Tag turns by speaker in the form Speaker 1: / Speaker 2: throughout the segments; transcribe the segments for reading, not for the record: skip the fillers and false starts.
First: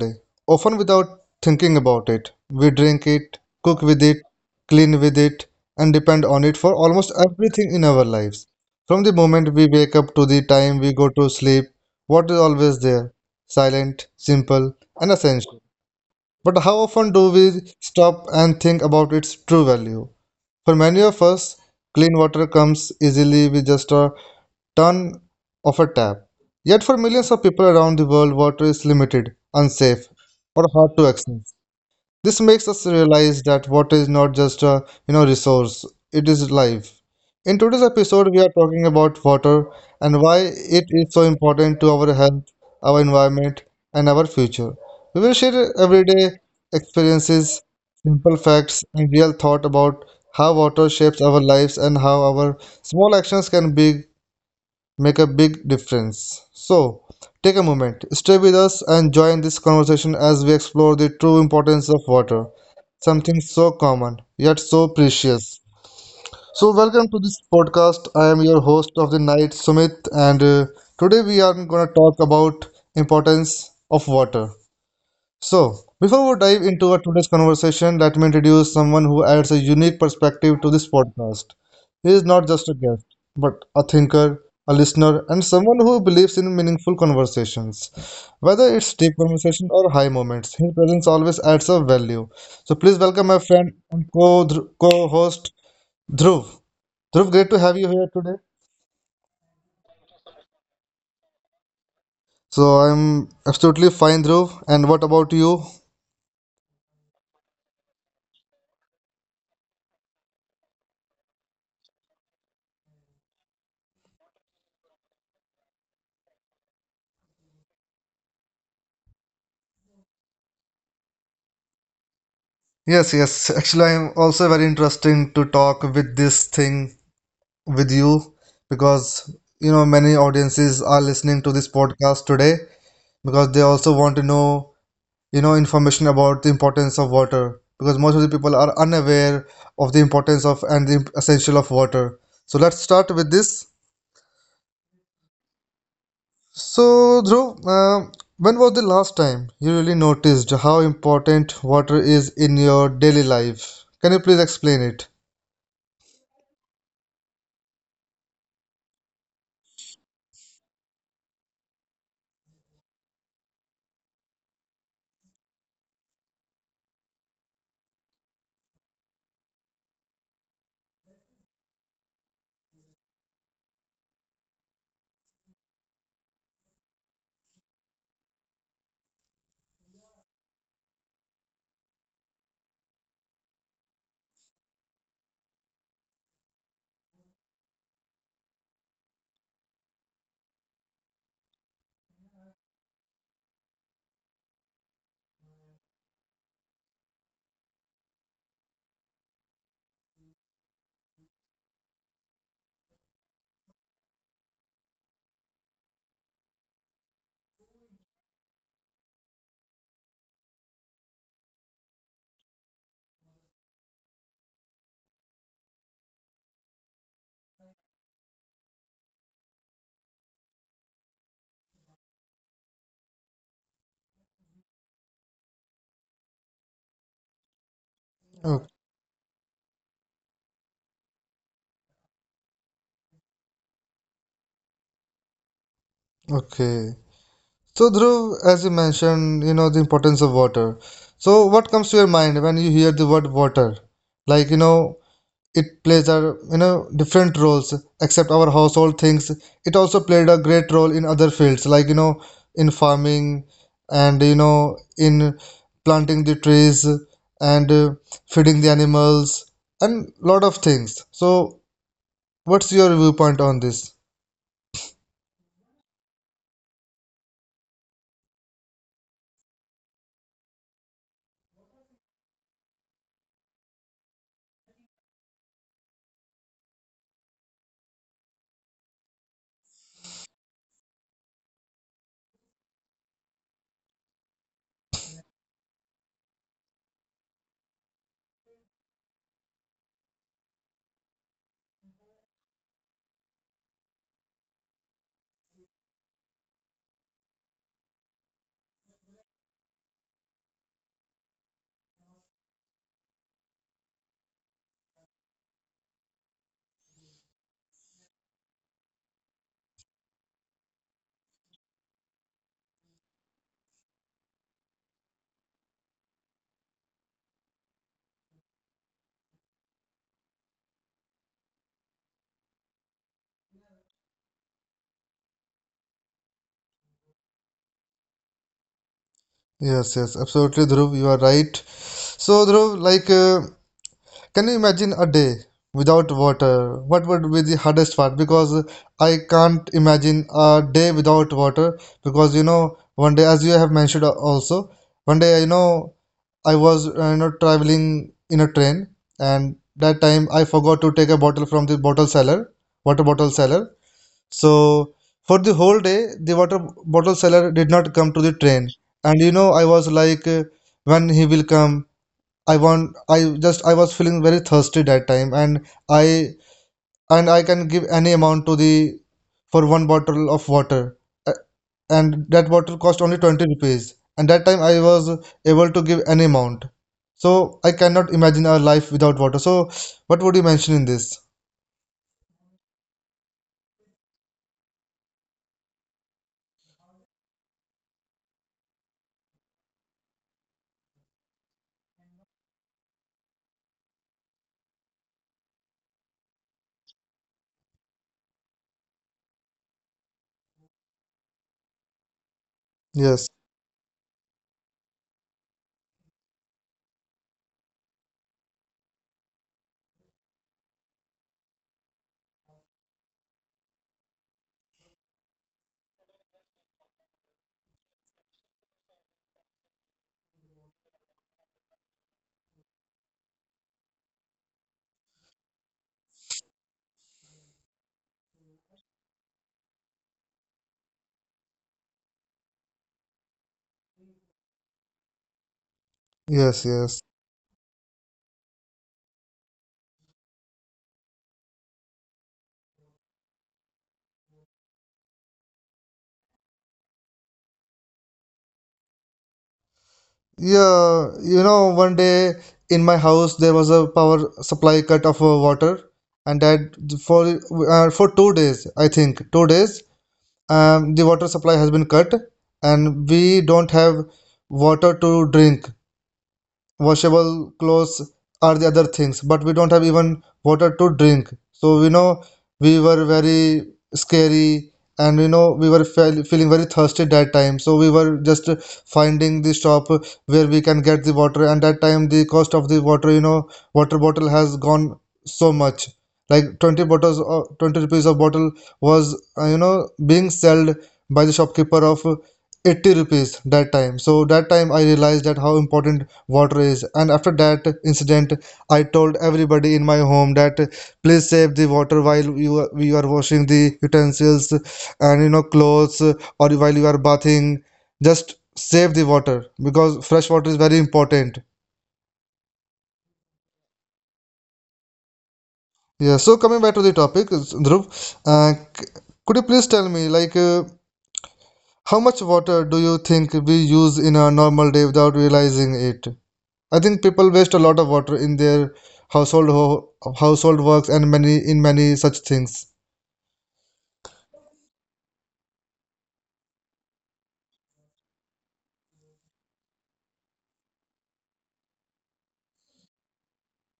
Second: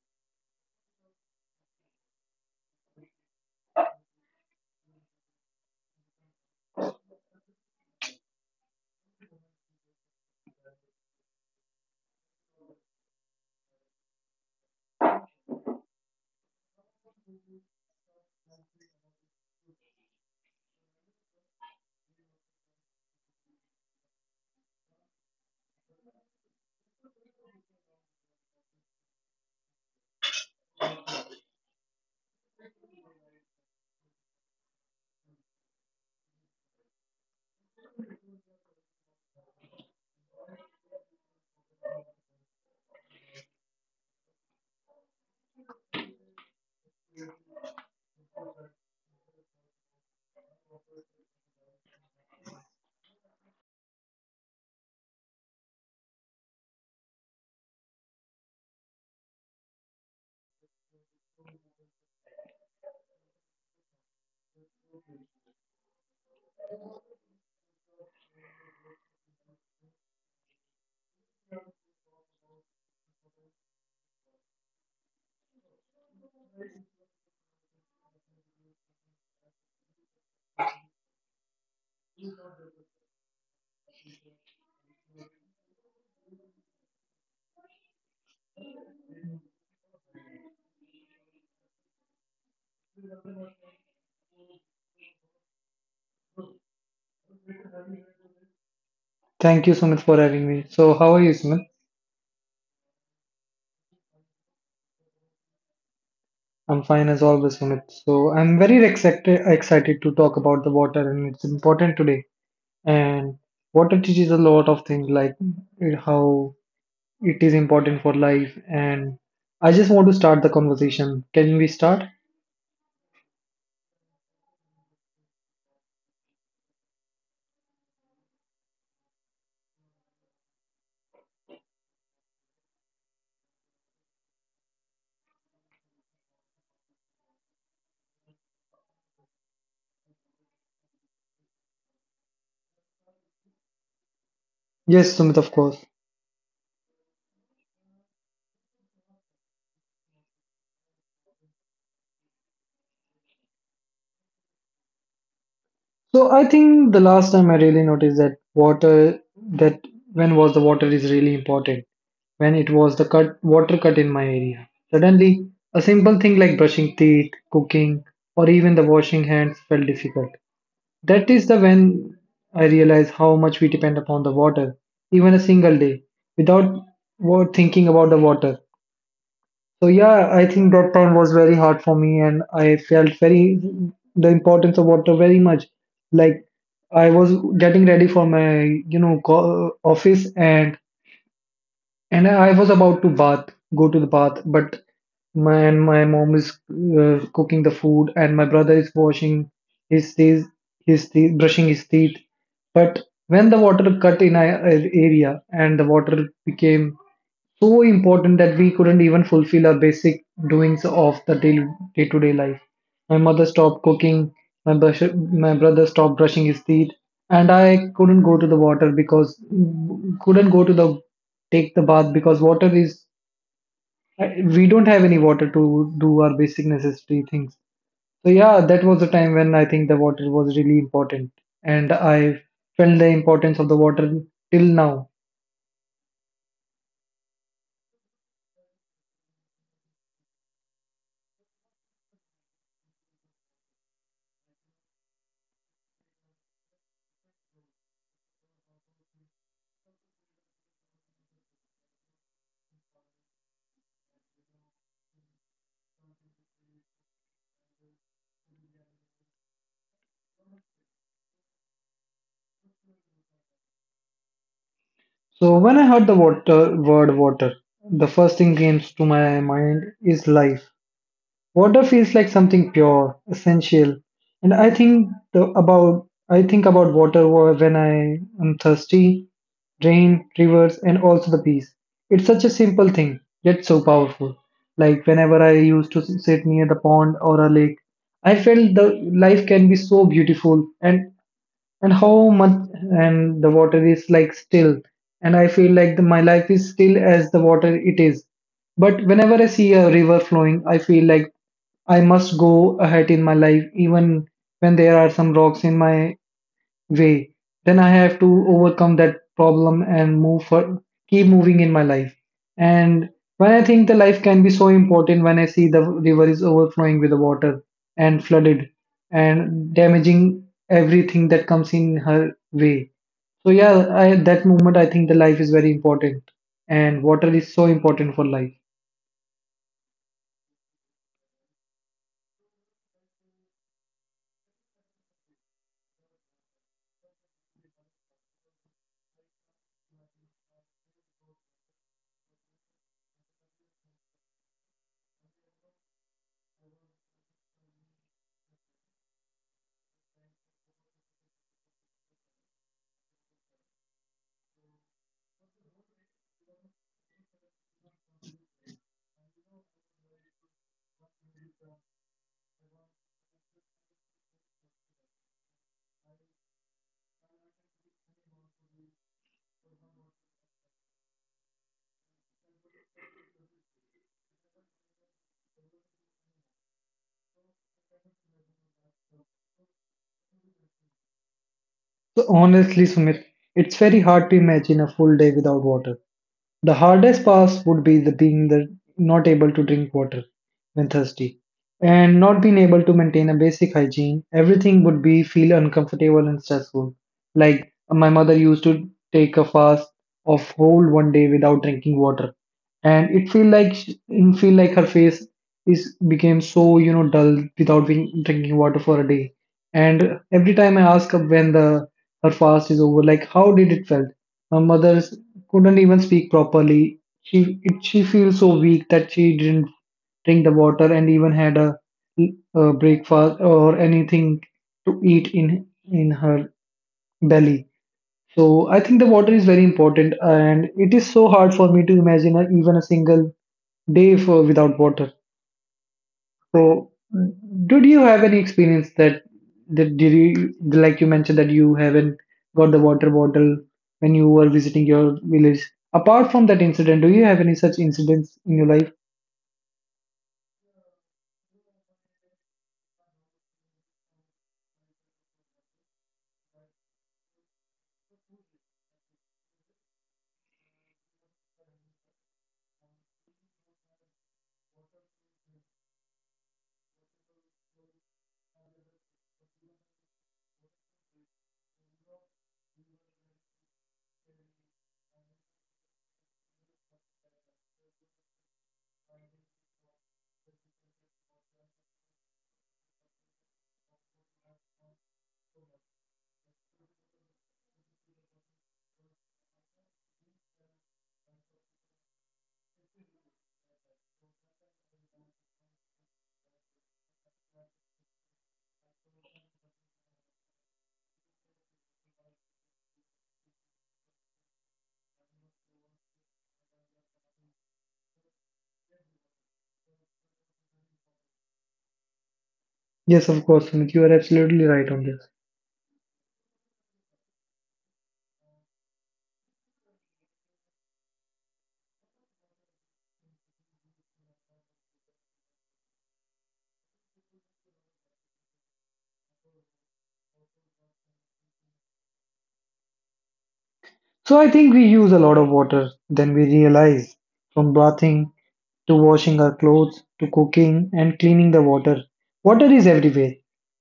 Speaker 1: day, often without thinking about it. We drink it, cook with it, clean with it, and depend on it for almost everything in our lives. From the moment we wake up to the time we go to sleep, water is always there, silent, simple, and essential. But how often do we stop and think about its true value? For many of us, clean water comes easily with just a turn of a tap. Yet for millions of people around the world, water is limited, unsafe, or hard to access. This makes us realize that water is not just a resource, it is life. In today's episode, we are talking about water and why it is so important to our health, our environment, and our future. We will share everyday experiences, simple facts, and real thought about how water shapes our lives and how our small actions can be make a big difference. So, take a moment, stay with us, and join this conversation as we explore the true importance of water, something so common yet so precious. So, welcome to this podcast. I am your host of the night, Sumit, and today we are going to talk about importance of water. So, before we dive into our today's conversation, let me introduce someone who adds a unique perspective to this podcast. He is not just a guest, but a thinker, a listener, and someone who believes in meaningful conversations. Whether it's deep conversation or high moments, his presence always adds a value. So, please welcome my friend and co host Dhruv. Dhruv, great to have you here today.
Speaker 2: Thank you, Sumit, for having me. So, how are you, Sumit?
Speaker 1: So, I'm absolutely fine, Dhruv. And what about you?
Speaker 2: I'm fine as always, Sumit. So, I'm very excited to talk about the water, and it's important today. And water teaches a lot of things, like how it is important for life. And I just want to start the conversation. Can we start?
Speaker 1: Yes, yes. Actually, I'm also very interesting to talk with this thing with you because you know many audiences are listening to this podcast today because they also want to know information about the importance of water because most of the people are unaware of the importance of and the essential of water. So let's start with this.
Speaker 2: Yes, Sumit, of course.
Speaker 1: So, Dhruv, when was the last time you really noticed how important water is in your daily life? Can you please explain it?
Speaker 2: So I think the last time I really noticed that water that when was the water is really important when it was the cut water cut in my area. Suddenly, a simple thing like brushing teeth, cooking, or even the washing hands felt difficult. That is the when I realized how much we depend upon the water. Even a single day without thinking about the water, so yeah, I think that time was very hard for me, and I felt very the importance of water very much. Like I was getting ready for my office, and I was about to bath, go to the bath, but my mom is cooking the food, and my brother is washing his teeth, his teeth, brushing his teeth. But when the water cut in our area, and the water became so important that we couldn't even fulfill our basic doings of the day, day-to-day life. My mother stopped cooking, my brother stopped brushing his teeth, and I couldn't go to the water because couldn't go to the take the bath because we don't have any water to do our basic necessity things. So yeah, that was the time when I think the water was really important, and I felt the importance of the water till now.
Speaker 1: Okay. So, Dhruv, as you mentioned, you know, the importance of water. So, what comes to your mind when you hear the word water? Like, you know, it plays a, you know, different roles except our household things. It also played a great role in other fields, like, you know, in farming and, you know, in planting the trees and feeding the animals and lot of things. So, what's your viewpoint on this?
Speaker 2: So when I heard the water word water, the first thing came to my mind is life. Water feels like something pure, essential, and I think about water when I am thirsty, rain, rivers, and also the peace. It's such a simple thing, yet so powerful. Like whenever I used to sit near the pond or a lake, I felt the life can be so beautiful and how much and the water is like still, and I feel like my life is still as the water it is, but whenever I see a river flowing, I feel like I must go ahead in my life even when there are some rocks in my way. Then I have to overcome that problem and move for keep moving in my life. And when I think the life can be so important when I see the river is overflowing with the water and flooded and damaging everything that comes in her way. So yeah, that moment I think the life is very important and water is so important for life.
Speaker 1: Yes, yes, absolutely, Dhruv. You are right. So, Dhruv, like, can you imagine a day without water? What would be the hardest part? Because I can't imagine a day without water. Because you know, one day, as you have mentioned also, one day, you know, I was you know traveling in a train, and that time I forgot to take a bottle from the bottle seller, water bottle seller, so for the whole day, the water bottle seller did not come to the train. And you know, I was like, when he will come, I just, I was feeling very thirsty that time, and and I can give any amount to the, for one bottle of water. Uh, and that bottle cost only 20 rupees. And that time I was able to give any amount. So I cannot imagine our life without water. So what would you mention in this?
Speaker 2: So honestly, Sumit, it's very hard to imagine a full day without water. The hardest pass would be the being the not able to drink water when thirsty and not being able to maintain a basic hygiene. Everything would be feel uncomfortable and stressful. Like my mother used to take a fast of whole one day without drinking water, and
Speaker 1: Yes,
Speaker 2: it feel like her face is became so you know dull without drinking water for a day. And every time I ask her when the her fast is over, like how did it felt? My mother's couldn't even speak properly. She feels so weak that she didn't drink the water and even had a breakfast or anything to eat in her belly. So I think the water is very important, and it is so hard for me to imagine even a single day for without water.
Speaker 1: yes,
Speaker 2: So,
Speaker 1: yes.
Speaker 2: did you have any experience that that did you like you mentioned that you haven't got the water bottle when you were visiting your village? Apart from that incident, do you have any such incidents in your life?
Speaker 1: Yeah, you know, one day in my house there was a power supply cut of water, and that for for 2 days, I think 2 days, the water supply has been cut, and we don't have water to drink, washable clothes are the other things, but we don't have even water to drink. So we know, we were very scary, and you know, we were feeling very thirsty that time, so we were just finding the shop where we can get the water. And that time the cost of the water, you know, water bottle has gone so much, like 20 bottles or 20 rupees of bottle was, you know, being sold by the shopkeeper of 80 rupees that time. So that time I realized that how important water is. And after that incident, I told everybody in my home that please save the water while you are washing the utensils and you know clothes or while you are bathing. Just save the water because fresh water is very important.
Speaker 2: Yes, of course, Sumit, you are absolutely right on this.
Speaker 1: Yeah, so coming back to the topic, Dhruv, could you please tell me, like, how much water do you think we use in a normal day without realizing it? I think people waste a lot of water in their household ho- household works and many in many such things.
Speaker 2: So I think we use a lot of water than we realize from bathing to washing our clothes, to cooking and cleaning the water. Water is everywhere.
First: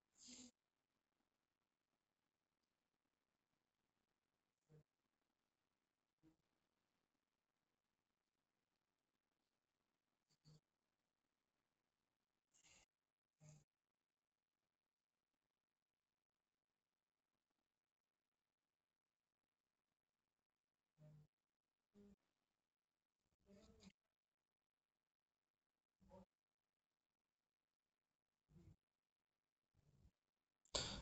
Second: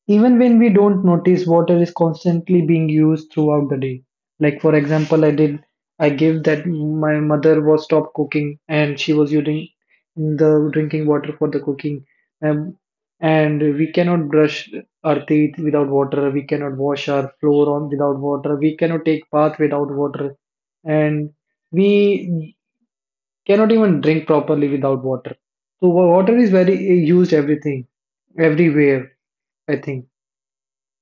Speaker 2: Even when we don't notice, water is constantly being used throughout the day. Like for example, I gave that my mother was stopped cooking and she was using the drinking water for the cooking. Um, and we cannot brush our teeth without water. We cannot wash our floor on without water. We cannot take bath without water. And we cannot even drink properly without water. So water is very used everything, everywhere. I think.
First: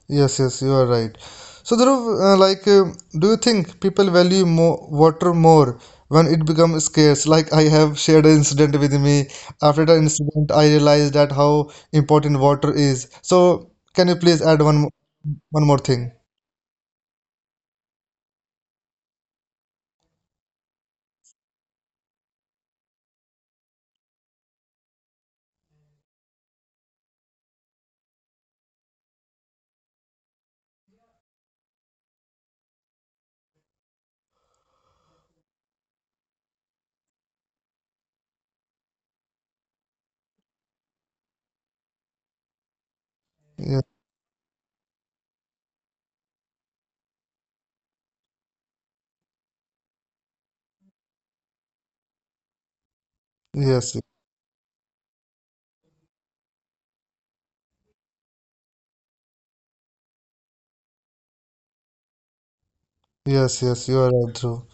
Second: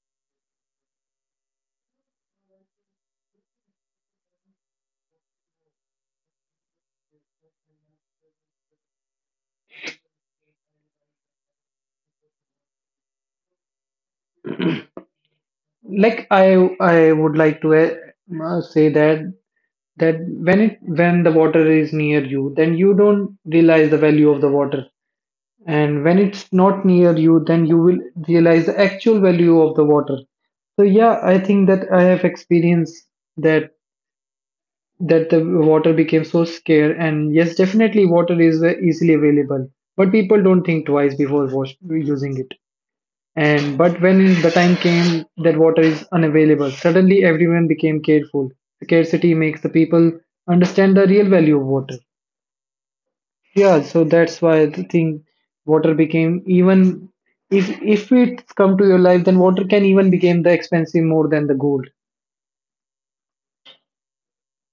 Speaker 1: Yes, yes, you are right. So, Dhruv, like, do you think people value more water more when it becomes scarce? Like, I have shared an incident with me. After the incident, I realized that how important water is. So, can you please add one more thing?
Speaker 2: Like I would like to say that that when the water is near you, then you don't realize the value of the water, and when it's not near you, then you will realize the actual value of the water. So yeah, I think that I have experienced that that the water became so scarce, and yes, definitely water is easily available, but people don't think twice before using it. And
Speaker 1: Yeah.
Speaker 2: but when the time came that water is unavailable, suddenly everyone became careful. Scarcity makes the people understand the real value of water. Yeah,
Speaker 1: Yes,
Speaker 2: so that's why I think water became even, if it come to your life, then water can even become the expensive more than the gold.
Speaker 1: yes, yes, you are right, Dhruv.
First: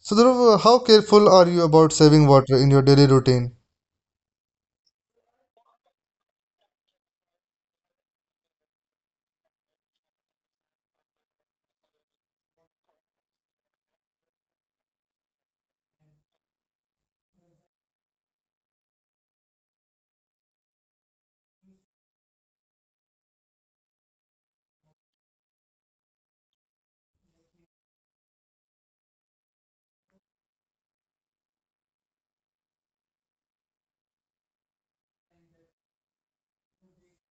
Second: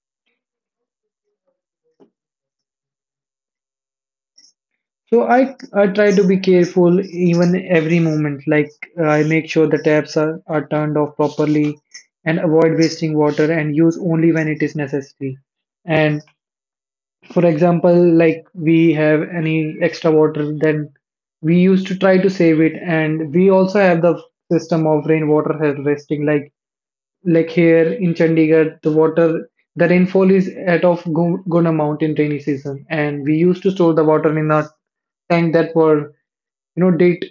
Speaker 1: So, Dhruv, how careful are you about saving water in your daily routine?
Speaker 2: So I try to be careful even every moment. Like I make sure the are turned off properly and avoid wasting water and use only when it is necessary. And for example, like we have any extra water, then we used to try to save it. And we also have the system of rainwater harvesting. Like here in Chandigarh, the rainfall is at of good amount in rainy season, and we used to store the water in a tank that were you know digged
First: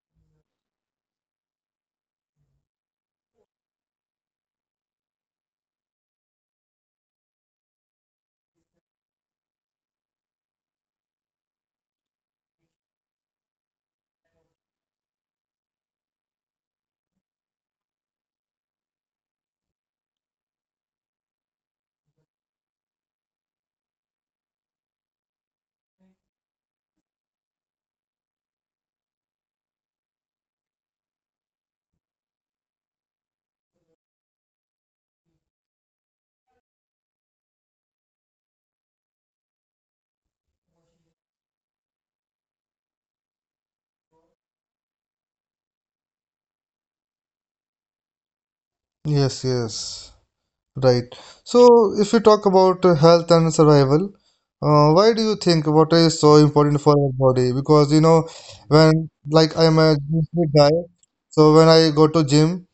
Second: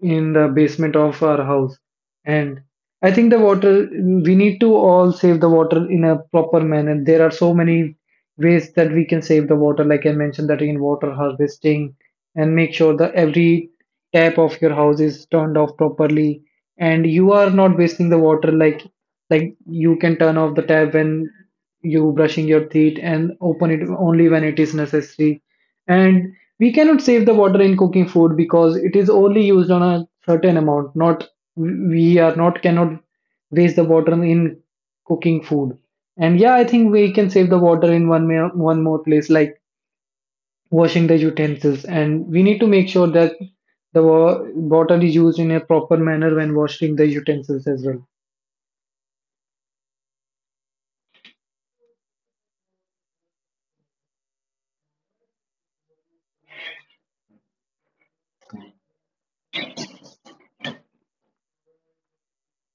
Speaker 2: in the basement of our house. And I think the water we need to all save the water in a proper manner. There are so many ways that we can save the water, like I mentioned, the rainwater harvesting, and make sure that every tap of your house is turned off properly and you are not wasting the water, like you can turn off the tab when you brushing your teeth and open it only when it is necessary. And we cannot save the water in cooking food because it is only used on a certain amount. Not we are not cannot waste the water in cooking food. And yeah, I think we can save the water in one more place, like washing the utensils, and we need to make sure that the wa- water is used in a proper manner when washing the utensils as well.
Speaker 1: Yes, yes. Right. So, if we talk about health and survival, why do you think water is so important for our body? Because you know, when like I'm a gym fit guy, so when I go to gym,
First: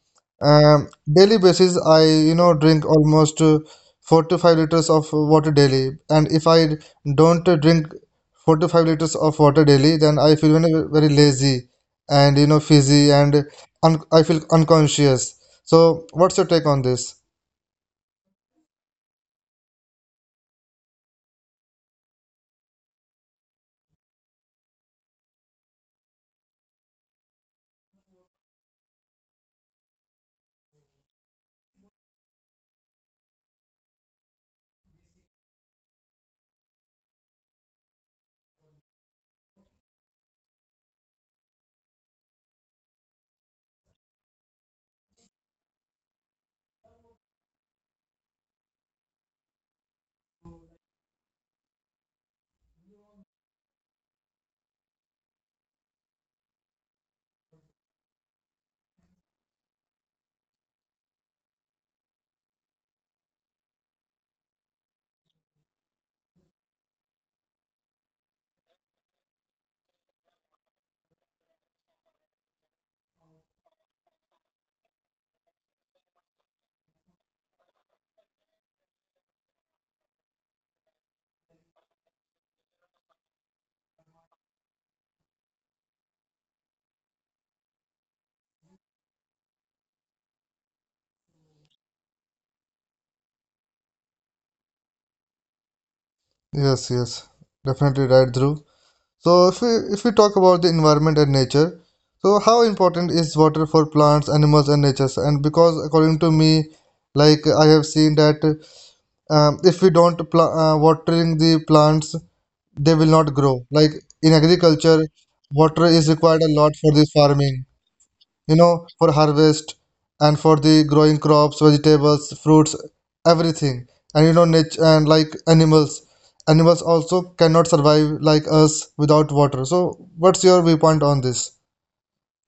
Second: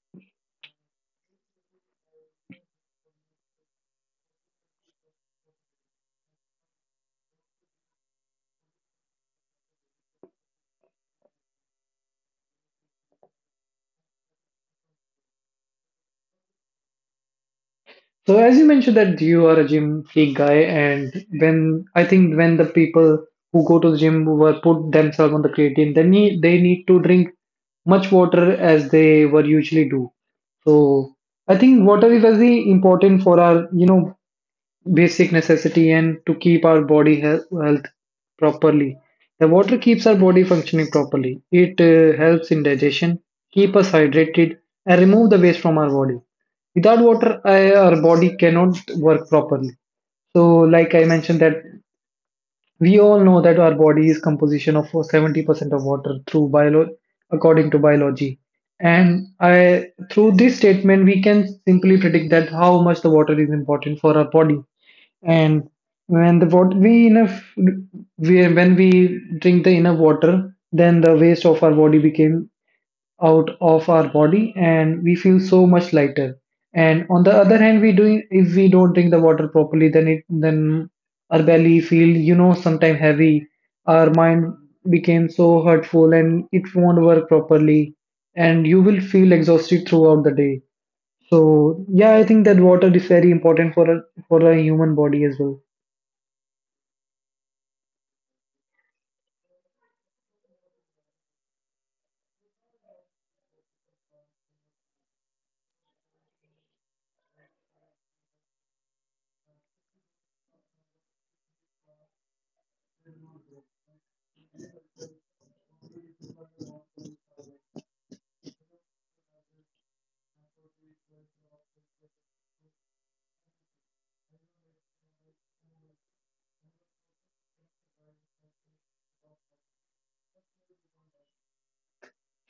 Speaker 1: um, daily basis I you know drink almost 4 to 5 liters of water daily, and if I don't drink 4 to 5 liters of water daily, then I feel very, very lazy and you know fizzy and un I feel unconscious. So, what's your take on this?
Speaker 2: So as you mentioned that you are a gym freak guy, and when I think when the people who go to the gym were put themselves on the creatine, then they need to drink much water as they were usually do. So I think water is very important for our you know basic necessity and to keep our body health properly. The water keeps our body functioning properly. It helps in digestion, keep us hydrated, and remove the waste from our body. Without water, our body cannot work properly. So, like I mentioned, that we all know that our body is composition of 70% of water through bio, according to biology. And through this statement, we can simply predict that how much the water is important for our body. And when the water we enough we when we drink the enough water, then the waste of our body became out of our body and we feel so much lighter. And on the other hand, we do if we don't drink the water properly, then our belly feel you know sometime heavy, our mind became so hurtful and it won't work properly, and you will feel exhausted throughout the day. So yeah, I think that water is very important for a human body as well.
Speaker 1: Yes, yes, definitely right, Dhruv. So if we talk about the environment and nature, so how important is water for plants, animals, and nature? And because according to me, like I have seen that if we don't watering the plants, they will not grow. Like in agriculture, water is required a lot for this farming, you know, for harvest and for the growing crops, vegetables, fruits, everything. And you know, nature and like animals, animals also cannot survive like us without water. So, what's your viewpoint on this?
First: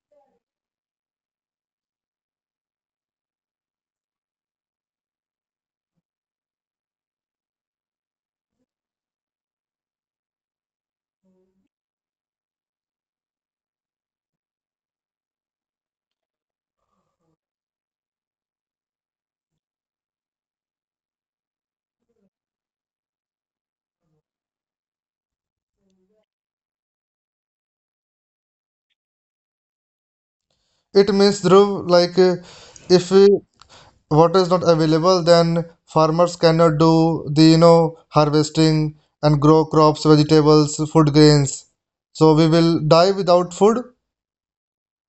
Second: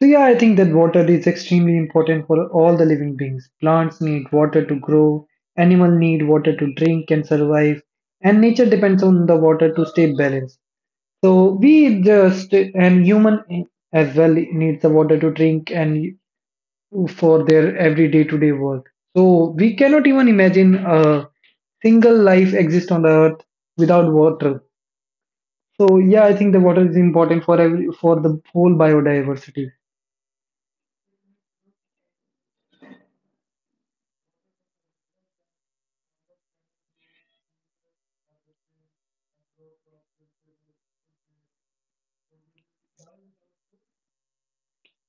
Speaker 2: So yeah, I think that water is extremely important for all the living beings. Plants need water to grow, animal need water to drink and survive, and nature depends on the water to stay balanced. So we just and human as well needs the water to drink and for their every day to day work. So we cannot even imagine a single life exist on the earth without water. So yeah, I think the water is important for every for the whole biodiversity.
Speaker 1: It means, Dhruv, like if water is not available, then farmers cannot do the you know harvesting and grow crops, vegetables, food grains. So we will die without food.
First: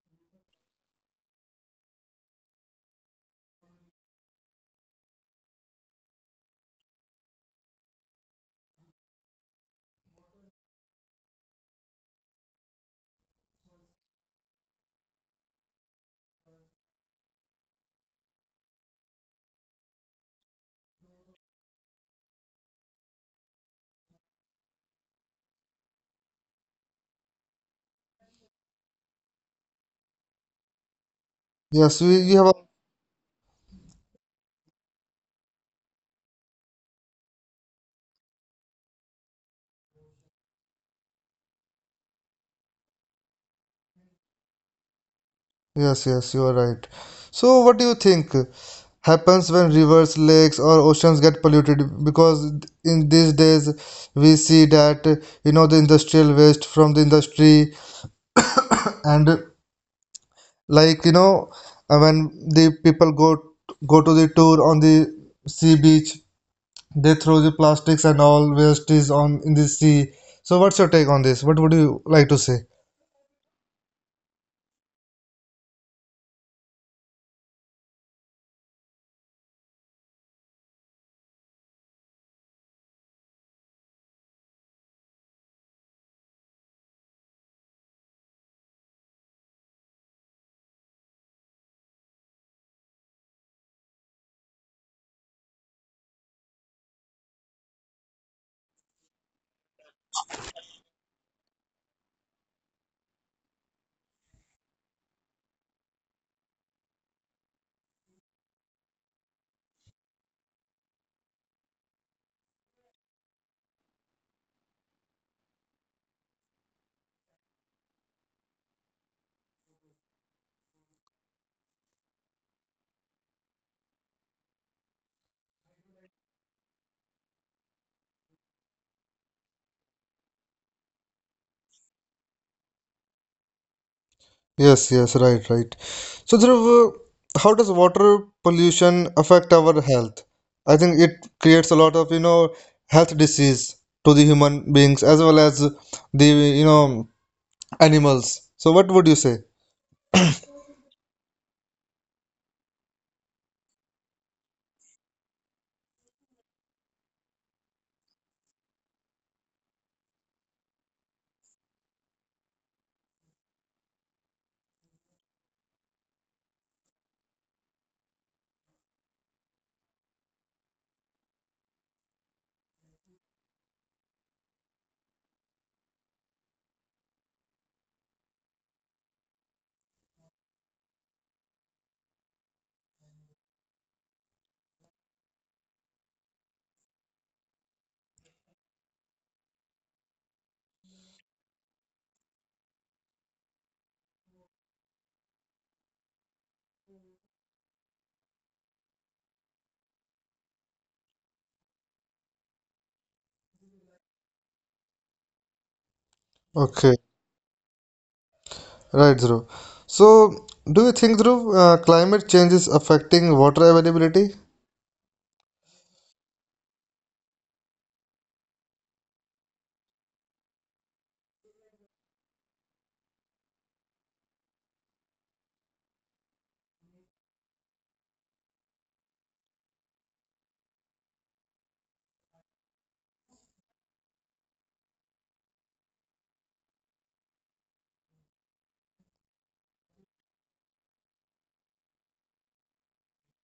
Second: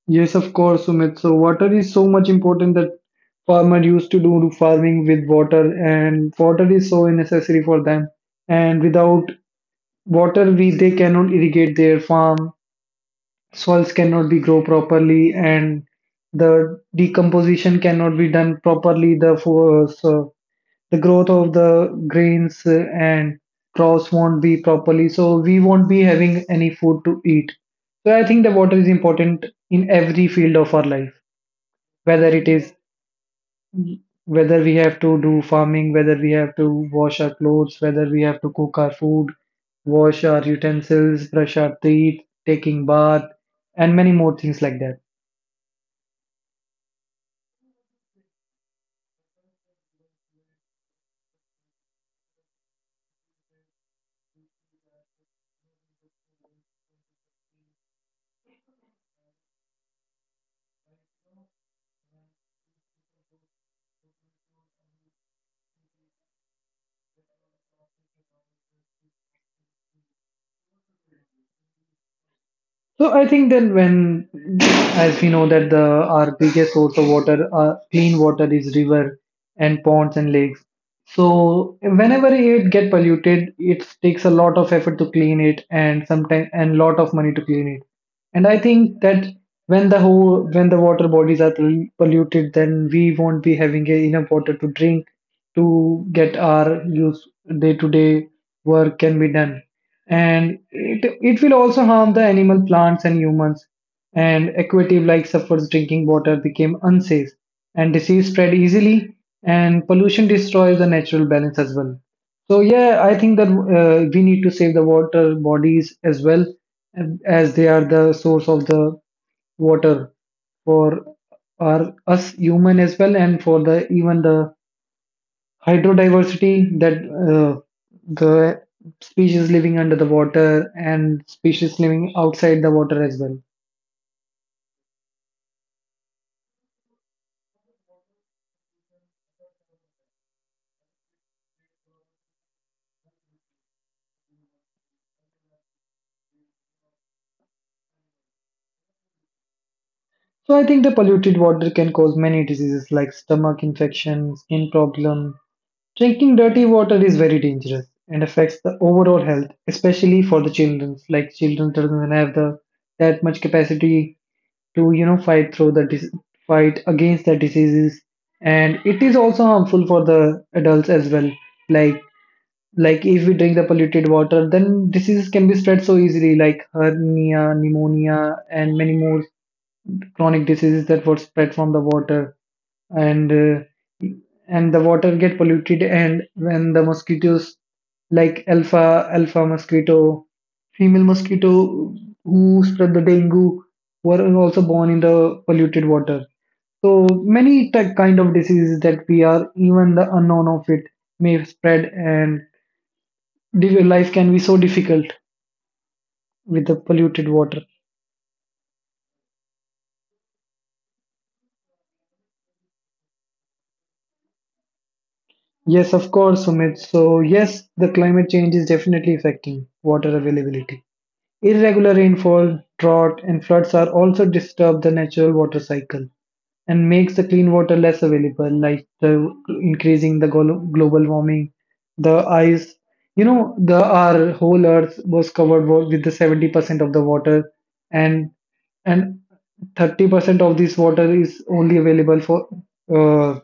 Speaker 2: Yes, of course, Sumit. So water is so much important that farmer used to do farming with water, and water is so necessary for them. And without water, we they cannot irrigate their farm, soils cannot be grow properly, and the decomposition cannot be done properly the for so the growth of the grains and crops won't be properly, so we won't be having any food to eat. So I think the water is important in every field of our life,
Speaker 1: Yes, we
Speaker 2: whether
Speaker 1: you
Speaker 2: it
Speaker 1: have
Speaker 2: is whether we have to do farming, whether we have to wash our clothes, whether we have to cook our food, wash our utensils, brush our teeth, taking bath, and many more things like that.
Speaker 1: Yes, yes, you are right. So, what do you think happens when rivers, lakes, or oceans get polluted? Because in these days, we see that you know the industrial waste from the industry, and like you know, when the people go to the tour on the sea beach, they throw the plastics and all waste is on in the sea. So, what's your take on this? What would you like to say?
Speaker 2: So I think then, as we know that the our biggest source of water, clean water, is river and ponds and lakes. So whenever it get polluted, it takes a lot of effort to clean it, and sometimes and lot of money to clean it. And I think that, when the water bodies are polluted, then we won't be having enough water to drink, to get our use, day to day work can be done. And it will also harm the animal, plants, and humans, and aquative like suffers, drinking water became unsafe, and disease spread easily, and pollution destroys the natural balance as well. So yeah, I think that, we need to save the water bodies as well, as they are the source of the water for our us human as well, and for the even the hydrodiversity, that uh, the species living under the water, and species living outside the water as well.
Speaker 1: Yes, yes, right, right. So, Dhruv, how does water pollution affect our health? I think it creates a lot of, you know, health disease to the human beings as well as the, you know, animals. So, what would you say?
Speaker 2: So I think the polluted water can cause many diseases like stomach infections, skin problem. Drinking dirty water is very dangerous and affects the overall health, especially for the children. Like children doesn't have the that much capacity to, you know, fight through the fight against the diseases, and it is also harmful for the adults as well. like like if we drink the polluted water, then diseases can be spread so easily like hernia, pneumonia, and many more chronic diseases that were spread from the water. And uh, and the water get polluted, and when the mosquitoes, like alpha mosquito, female mosquito, who spread the dengue, were also born in the polluted water. So many type, kind of diseases that we are even the unknown of it, may spread, and the life can be so difficult with the
Speaker 1: Okay,
Speaker 2: polluted water.
Speaker 1: right, Dhruv. So, do you think, Dhruv, climate change is affecting water availability?
Speaker 2: Yes, of course, Sumit. So yes, the climate change is definitely affecting water availability. Irregular rainfall, drought, and floods are also disturb the natural water cycle, and makes the clean water less available, like the increasing the global warming, the ice. You know, the our whole Earth was covered with the 70% of the water, and and 30% of this water is only available for, uh,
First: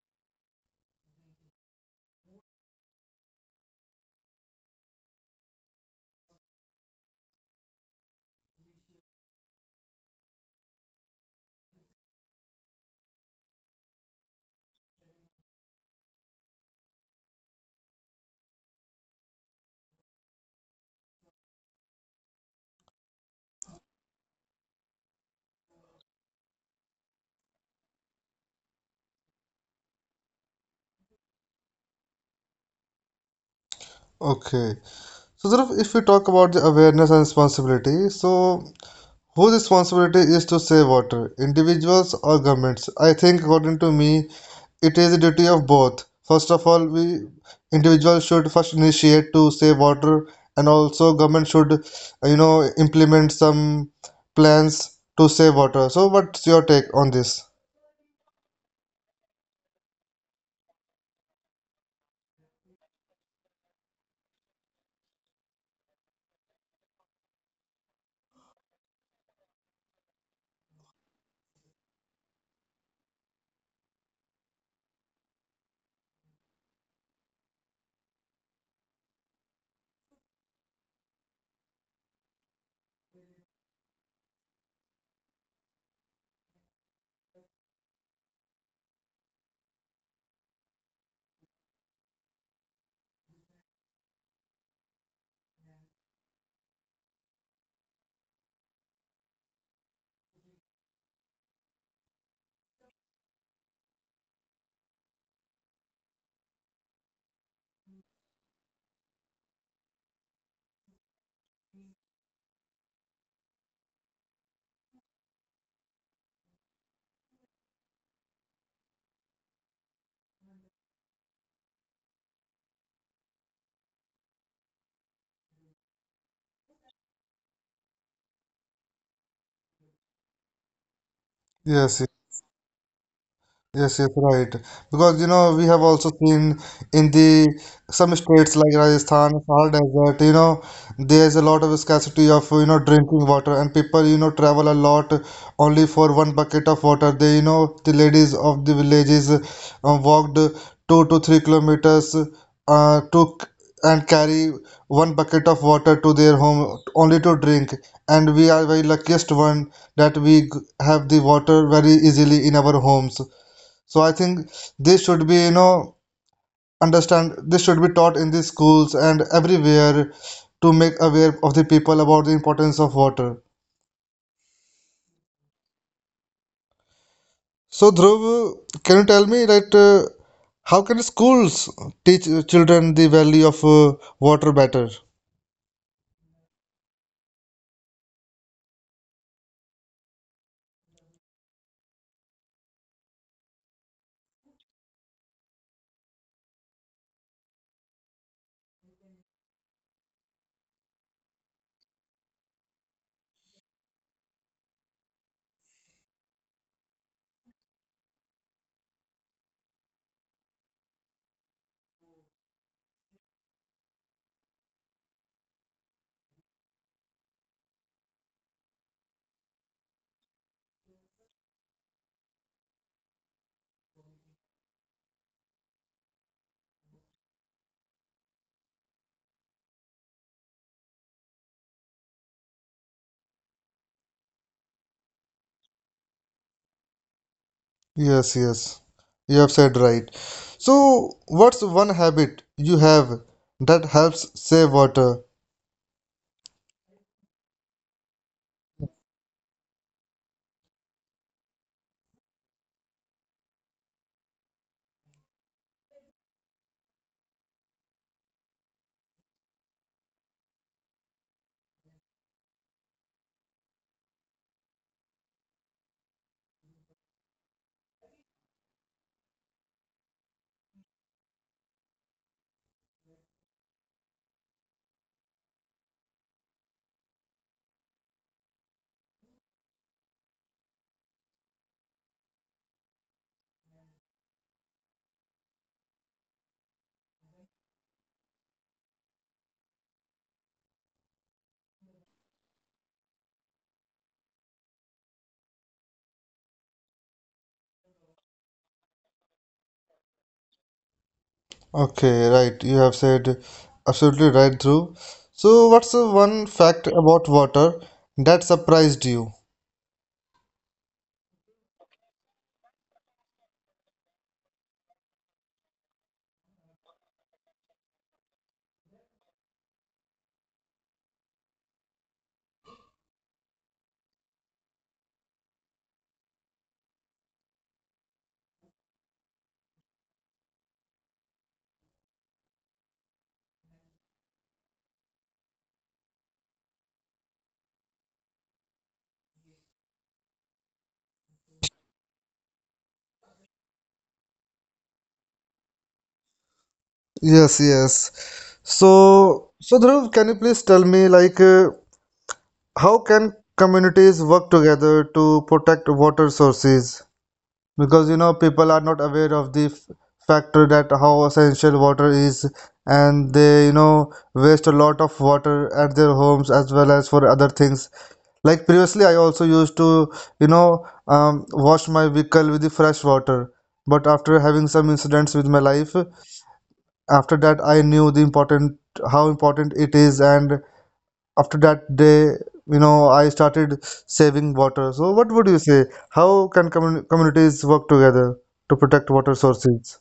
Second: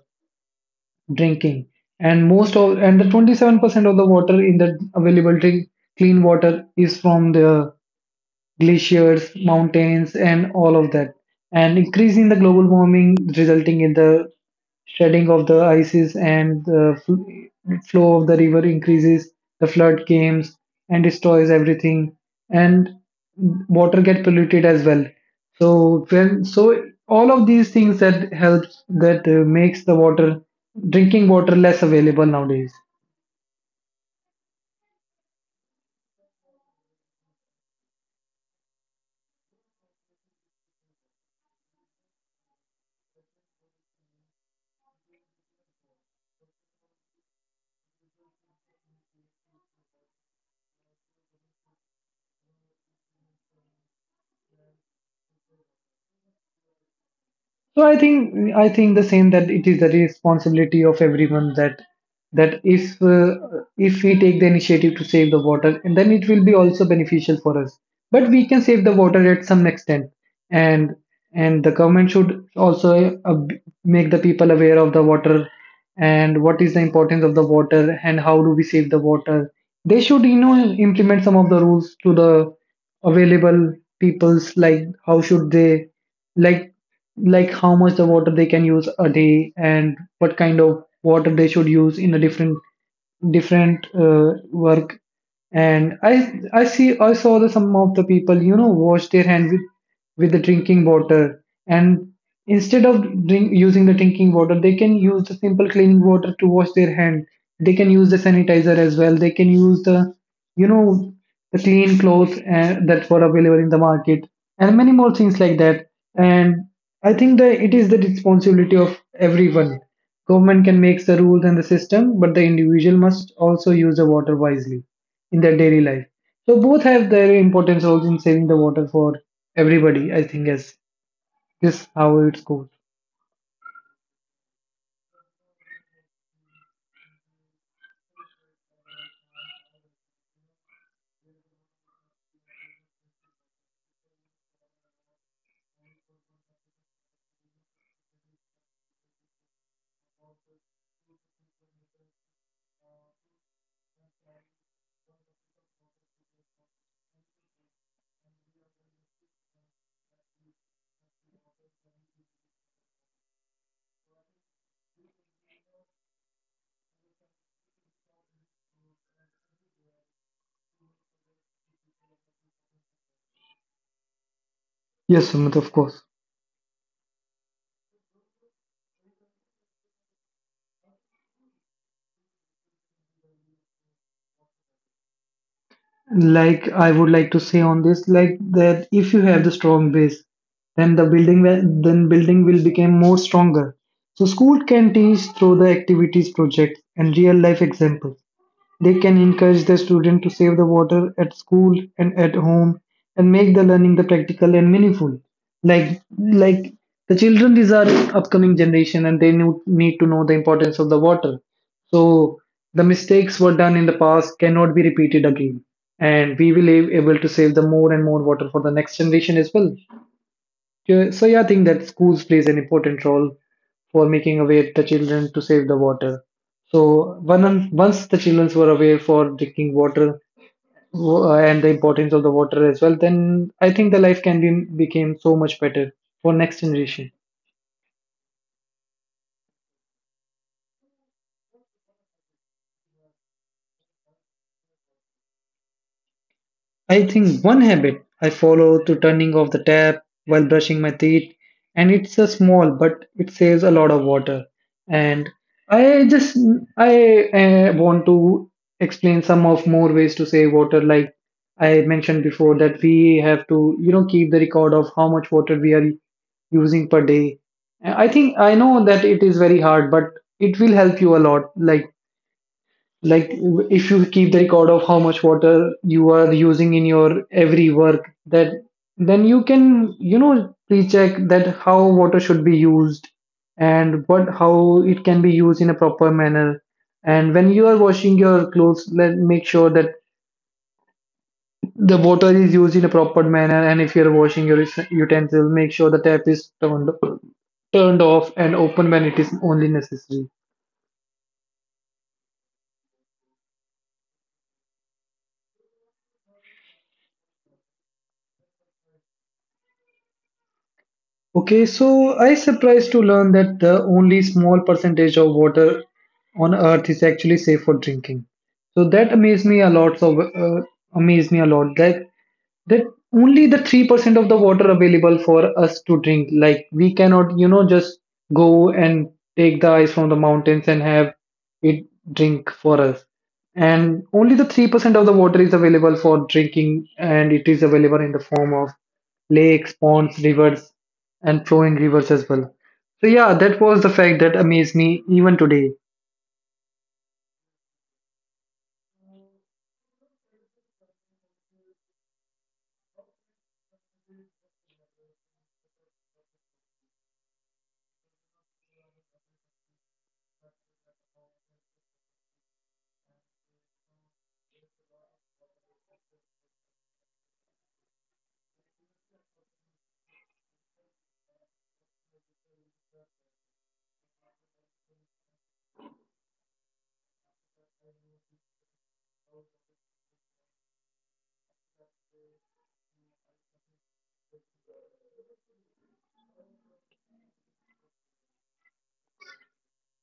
Speaker 2: drinking, and most of and the 27% of the water in the available drink clean water is from the glaciers, mountains, and all of that, and increasing the global warming, resulting in the shredding of the ices, and the flow of the river increases, the flood comes and destroys everything, and water get polluted as well. So when, so all of these things that helps that, makes the water, drinking water less available nowadays.
Speaker 1: Okay. So, Dhruv, if we talk about the awareness and responsibility, so whose responsibility is to save water, individuals or governments? I think, according to me, it is the duty of both. First of all, we individuals should first initiate to save water, and also government should, you know, implement some plans to save water. So, what's your take on this?
Speaker 2: So I think the same, that it is the responsibility of everyone, that, that if uh, if we take the initiative to save the water, and then it will be also beneficial for us. But we can save the water at some extent, and the government should also, make the people aware of the water and what is the importance of the water and how do we save the water. They should, you know, implement some of the rules to the available people's, like how should they, like like how much the water they can use a day, and what kind of water they should use in a different, different work. And I see, I saw the some of the people, you know, wash their hands with the drinking water, and instead of drink, using the drinking water, they can use the simple clean water to wash their hand. They can use the sanitizer as well, they can use the, you know, the clean clothes, that were available in the market, and many more things like that. And I think that it is the responsibility of everyone. Government can make the rules and the system, but the individual must also use the water wisely in their daily life. So both have their important roles in saving the water for everybody. I think yes, this is
Speaker 1: Yes,
Speaker 2: how it goes.
Speaker 1: yes, yes, right. Because you know we have also seen in the some states like Rajasthan, Thar Desert, you know, there's a lot of scarcity of you know drinking water, and people you know travel a lot only for one bucket of water. They you know the ladies of the villages walked 2 to 3 kilometers uh, to c- and carry one bucket of water to their home only to drink. And we are very luckiest one that have the water very easily in our homes. So I think this should be, you know, understand, this should be taught in the schools and everywhere to make aware of the people about the importance of water.
Speaker 2: Yes, Sumit, of course.
Speaker 1: So Dhruv, can you tell me that how can schools teach children the value of water better?
Speaker 2: Like I would like to say on this, like that if you have the strong base, then the building will become more stronger. So school can teach through the activities project and real life examples. They can encourage the student to save the water at school and at home, and make the learning the practical and meaningful. Like the children, these are upcoming generation, and they need to know the importance of the water. So the mistakes were done in the past cannot be repeated again. And we will be able to save the more and more water for the next generation as well. Yeah, so yeah, I think that schools plays an important role for making aware the children to save the water. So once the children were aware for drinking water and the importance of the water as well, then I think the life can be became so much better for next generation.
Speaker 1: Yes, yes, you have said right. So what's one habit you have that helps save water?
Speaker 2: I think one habit I follow to turning off the tap while brushing my teeth, and it's a small but it saves a lot of water. And I just I want to explain some of more ways to save water. Like I mentioned before, that we have to, you know, keep the record of how much water we are using per day. I think I know that it is very hard, but it will help you a lot. Like if you keep the record of how much water you are using in your every work, that then you can, you know, pre-check that how water should be used, and what how it can be used in a proper manner. And when you are washing your clothes, let make sure that the water is used in a proper manner, and if you are washing your utensils, make sure the tap is turned off and open when it is only necessary.
Speaker 1: Okay, right. You have said absolutely right, Dhruv. So, what's the one fact about water that surprised you?
Speaker 2: Okay, so I surprised to learn that the only small percentage of water on Earth is actually safe for drinking. So that amazed me a lot. Amazed me a lot. That only the 3% of the water available for us to drink, like we cannot, you know, just go and take the ice from the mountains and have it, drink for us, and only the 3% of the water is available for drinking, and it is available in the form of lakes, ponds, rivers, and flowing rivers as well. So yeah, that was the fact that amazed me even today.
Speaker 1: Yes, yes. So, so Dhruv, can you please tell me, like, how can communities work together to protect water sources? Because you know, people are not aware of the factor that how essential water is, and they, you know, waste a lot of water at their homes as well as for other things. Like previously I also used to, you know, wash my vehicle with the fresh water, but after having some incidents with my life, after that I knew the important how important it is. And after that day, you know, I started saving water. So what would you say, how can communities work together to protect water sources?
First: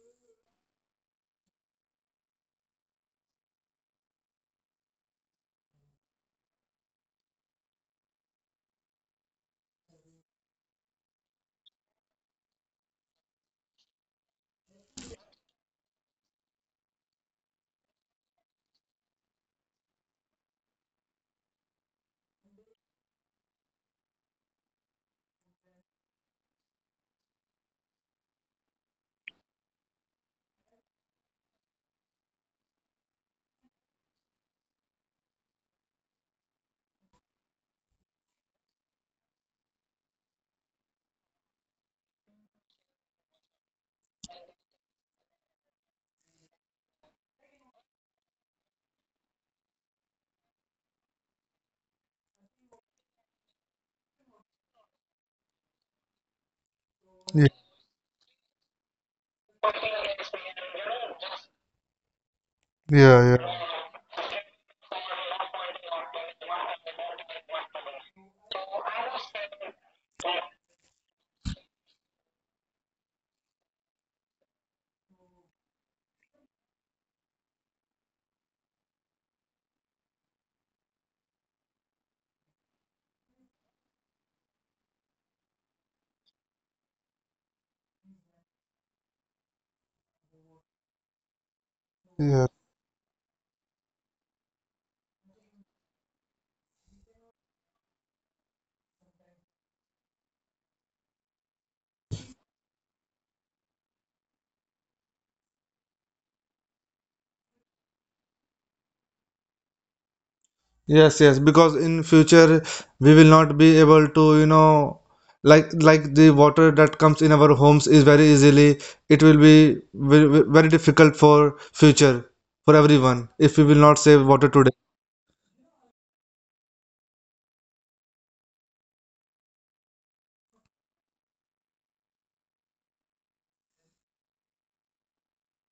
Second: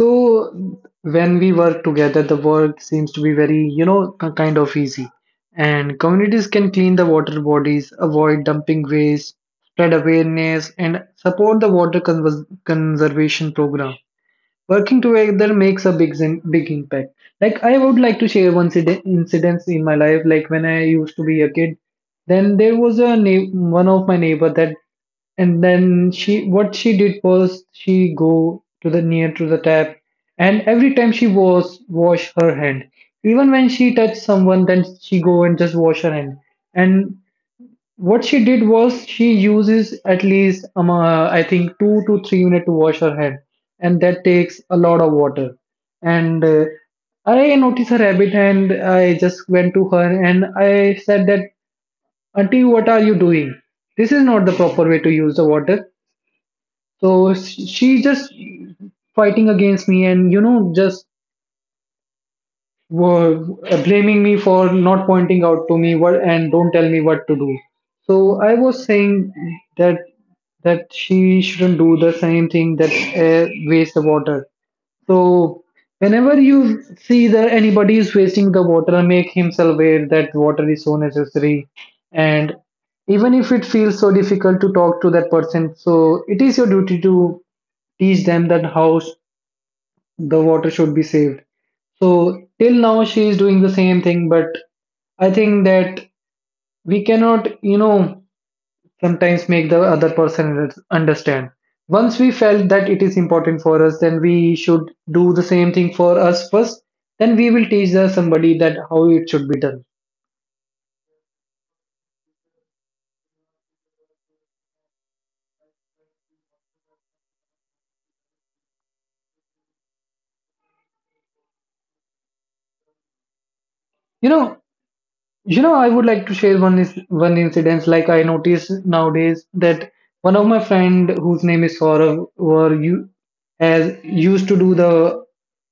Speaker 2: So when we work together, the work seems to be very, you know, kind of easy. And communities can clean the water bodies, avoid dumping waste, spread awareness, and support the water conservation program. Working together makes a big impact. Like, I would like to share one incidents in my life, like when I used to be a kid, then there was a one of my neighbor, that, and then she, what she did was, she go to the near to the tap, and every time she was wash her hand, even when she touched someone, then she go and just wash her hand. And what she did was, she uses at least I think 2 to 3 minutes to wash her head, and that takes a lot of water. And I noticed her habit, and I just went to her and I said that, Auntie, what are you doing? This is not the proper way to use the water. So
Speaker 1: yeah
Speaker 2: she just fighting against me, and you know, just
Speaker 1: yeah
Speaker 2: were,
Speaker 1: yeah,
Speaker 2: blaming me for not pointing out to me what, and don't tell me what to do. So I was saying that, she shouldn't do the same thing, that air waste the water. So whenever you see that anybody is wasting the water, make himself aware that water is so necessary. And even if it feels so difficult to talk to that person, so it is your duty to teach them that how the water should be saved. So
Speaker 1: yeah.
Speaker 2: till now she is doing the same thing. But I think that we cannot, you know, sometimes make the other person understand. Once we felt that it is important for us, then we should do the same thing for us first. Then we will teach the somebody that how it should be done.
Speaker 1: Yes, yes, because in future we will not be able to, you know, like the water that comes in our homes is very easily, it will be very, very difficult for future for everyone if we will not save
Speaker 2: You
Speaker 1: water
Speaker 2: know,
Speaker 1: today.
Speaker 2: You know, I would like to share one incident. Like I noticed nowadays that one of my friend whose name is Saurav, were you, has used to do the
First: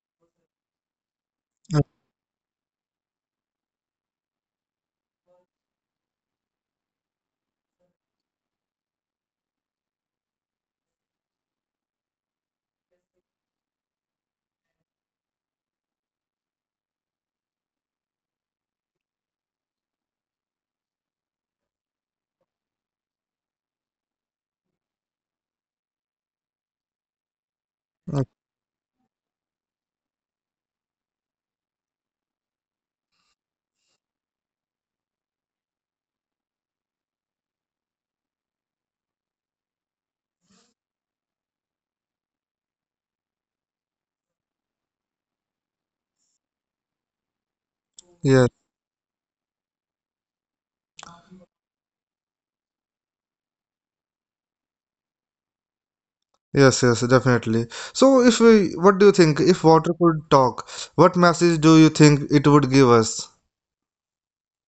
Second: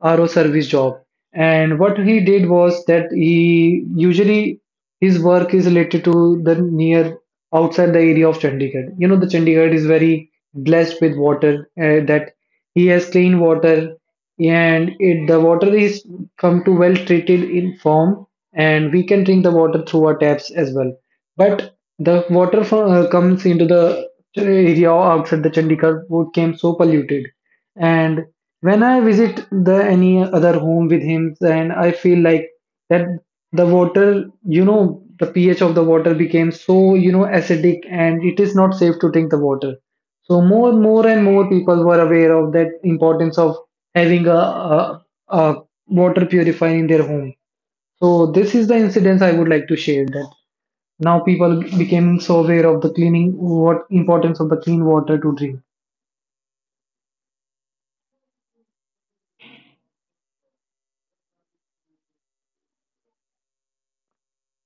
Speaker 2: RO service job. And
Speaker 1: Mm,
Speaker 2: what he did was that he usually, his work is related to the near outside the area of Chandigarh. You know, the Chandigarh is very blessed with water, that he has clean water, and it, the water is come to well treated in form, and we can drink the water through our taps as well. But the water from, comes into the area outside the Chandigarh, would came so polluted, and
Speaker 1: mm.
Speaker 2: when I visit the any other home with him, and I feel like that the water, you know, the pH of the water became so, you know, acidic, and it is not safe to drink the water. So more and more people were aware of that importance of having a water purifier in their home. So
Speaker 1: Yes,
Speaker 2: this is the incidence I would like to share, that now people became so aware of the cleaning, what importance of the clean water to drink.
Speaker 1: yes, yes, definitely. So if we, what do you think? If water could talk, what message do you think it would give us?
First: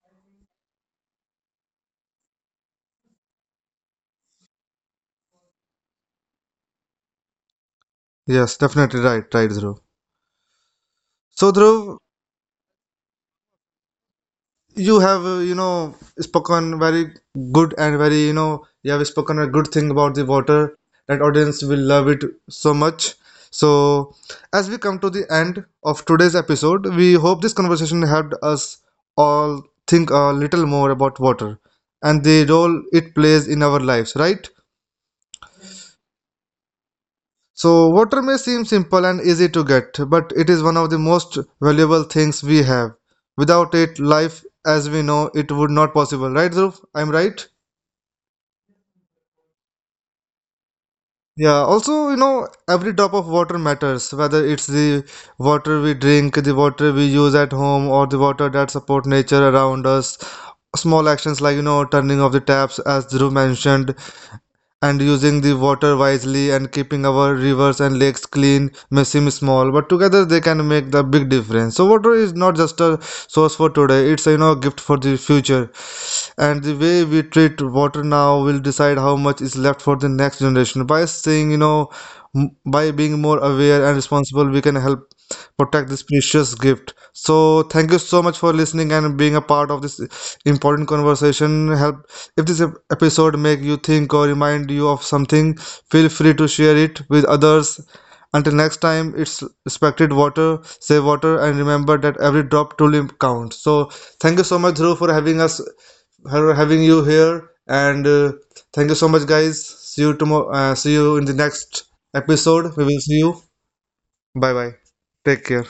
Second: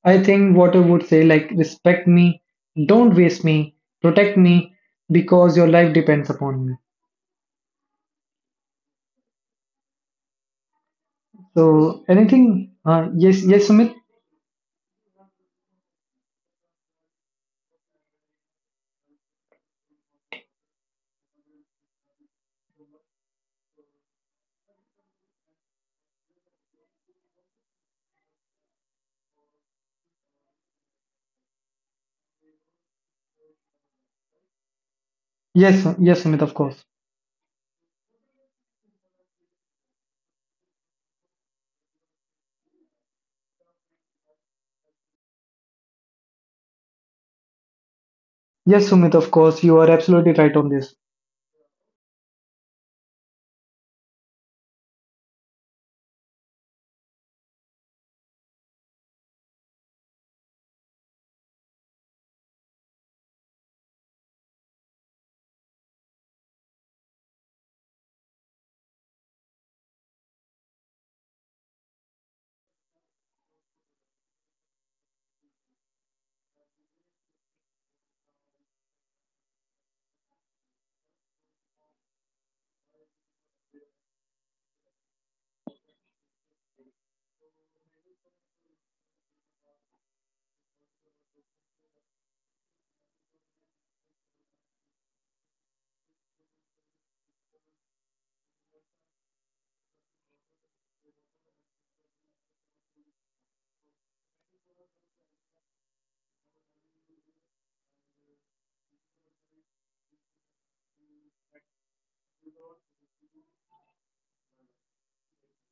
Speaker 2: I think water would say like, respect me, don't waste me, protect me, because your life depends upon me.
Speaker 1: Yes, definitely right, right, Dhruv. So Dhruv,
Speaker 2: So anything? Yes, yes, Sumit.
Speaker 1: you have you know spoken very good and very you know you have spoken a good thing about the water that audience will love it so much. So as we come to the end of today's episode, we hope this conversation helped us all think a little more about water and the role it plays in our lives, right?
Speaker 2: Yes, yes, Sumit. Of course.
Speaker 1: So water may seem simple and easy to get, but it is one of the most valuable things we have. Without it, life as we know it would not possible, right, Dhruv, I'm right?
Speaker 2: Yes, Sumit. Of course, you are absolutely right on this.
Speaker 1: Yeah, also, you know, every drop of water matters, whether it's the water we drink, the water we use at home, or the water that support nature around us. Small actions like, you know, turning off the taps, as Dhruv mentioned, and using the water wisely and keeping our rivers and lakes clean may seem small, but together they can make the big difference. So water is not just a source for today, it's, a, you know, a gift for the future, and the way we treat water now will decide how much is left for the next generation. By saying, you know, by being more aware and responsible, we can help protect this precious gift. So thank you so much for listening and being a part of this important conversation. Help if this episode make you think or remind you of something, feel free to share it with others. Until next time, it's respected water, save water, and remember that every drop truly counts. So thank you so much, Dhruv, for having us for having you here. And thank you so much, guys. See you tomorrow. See you in the next episode. We will see you. Bye bye. Take care.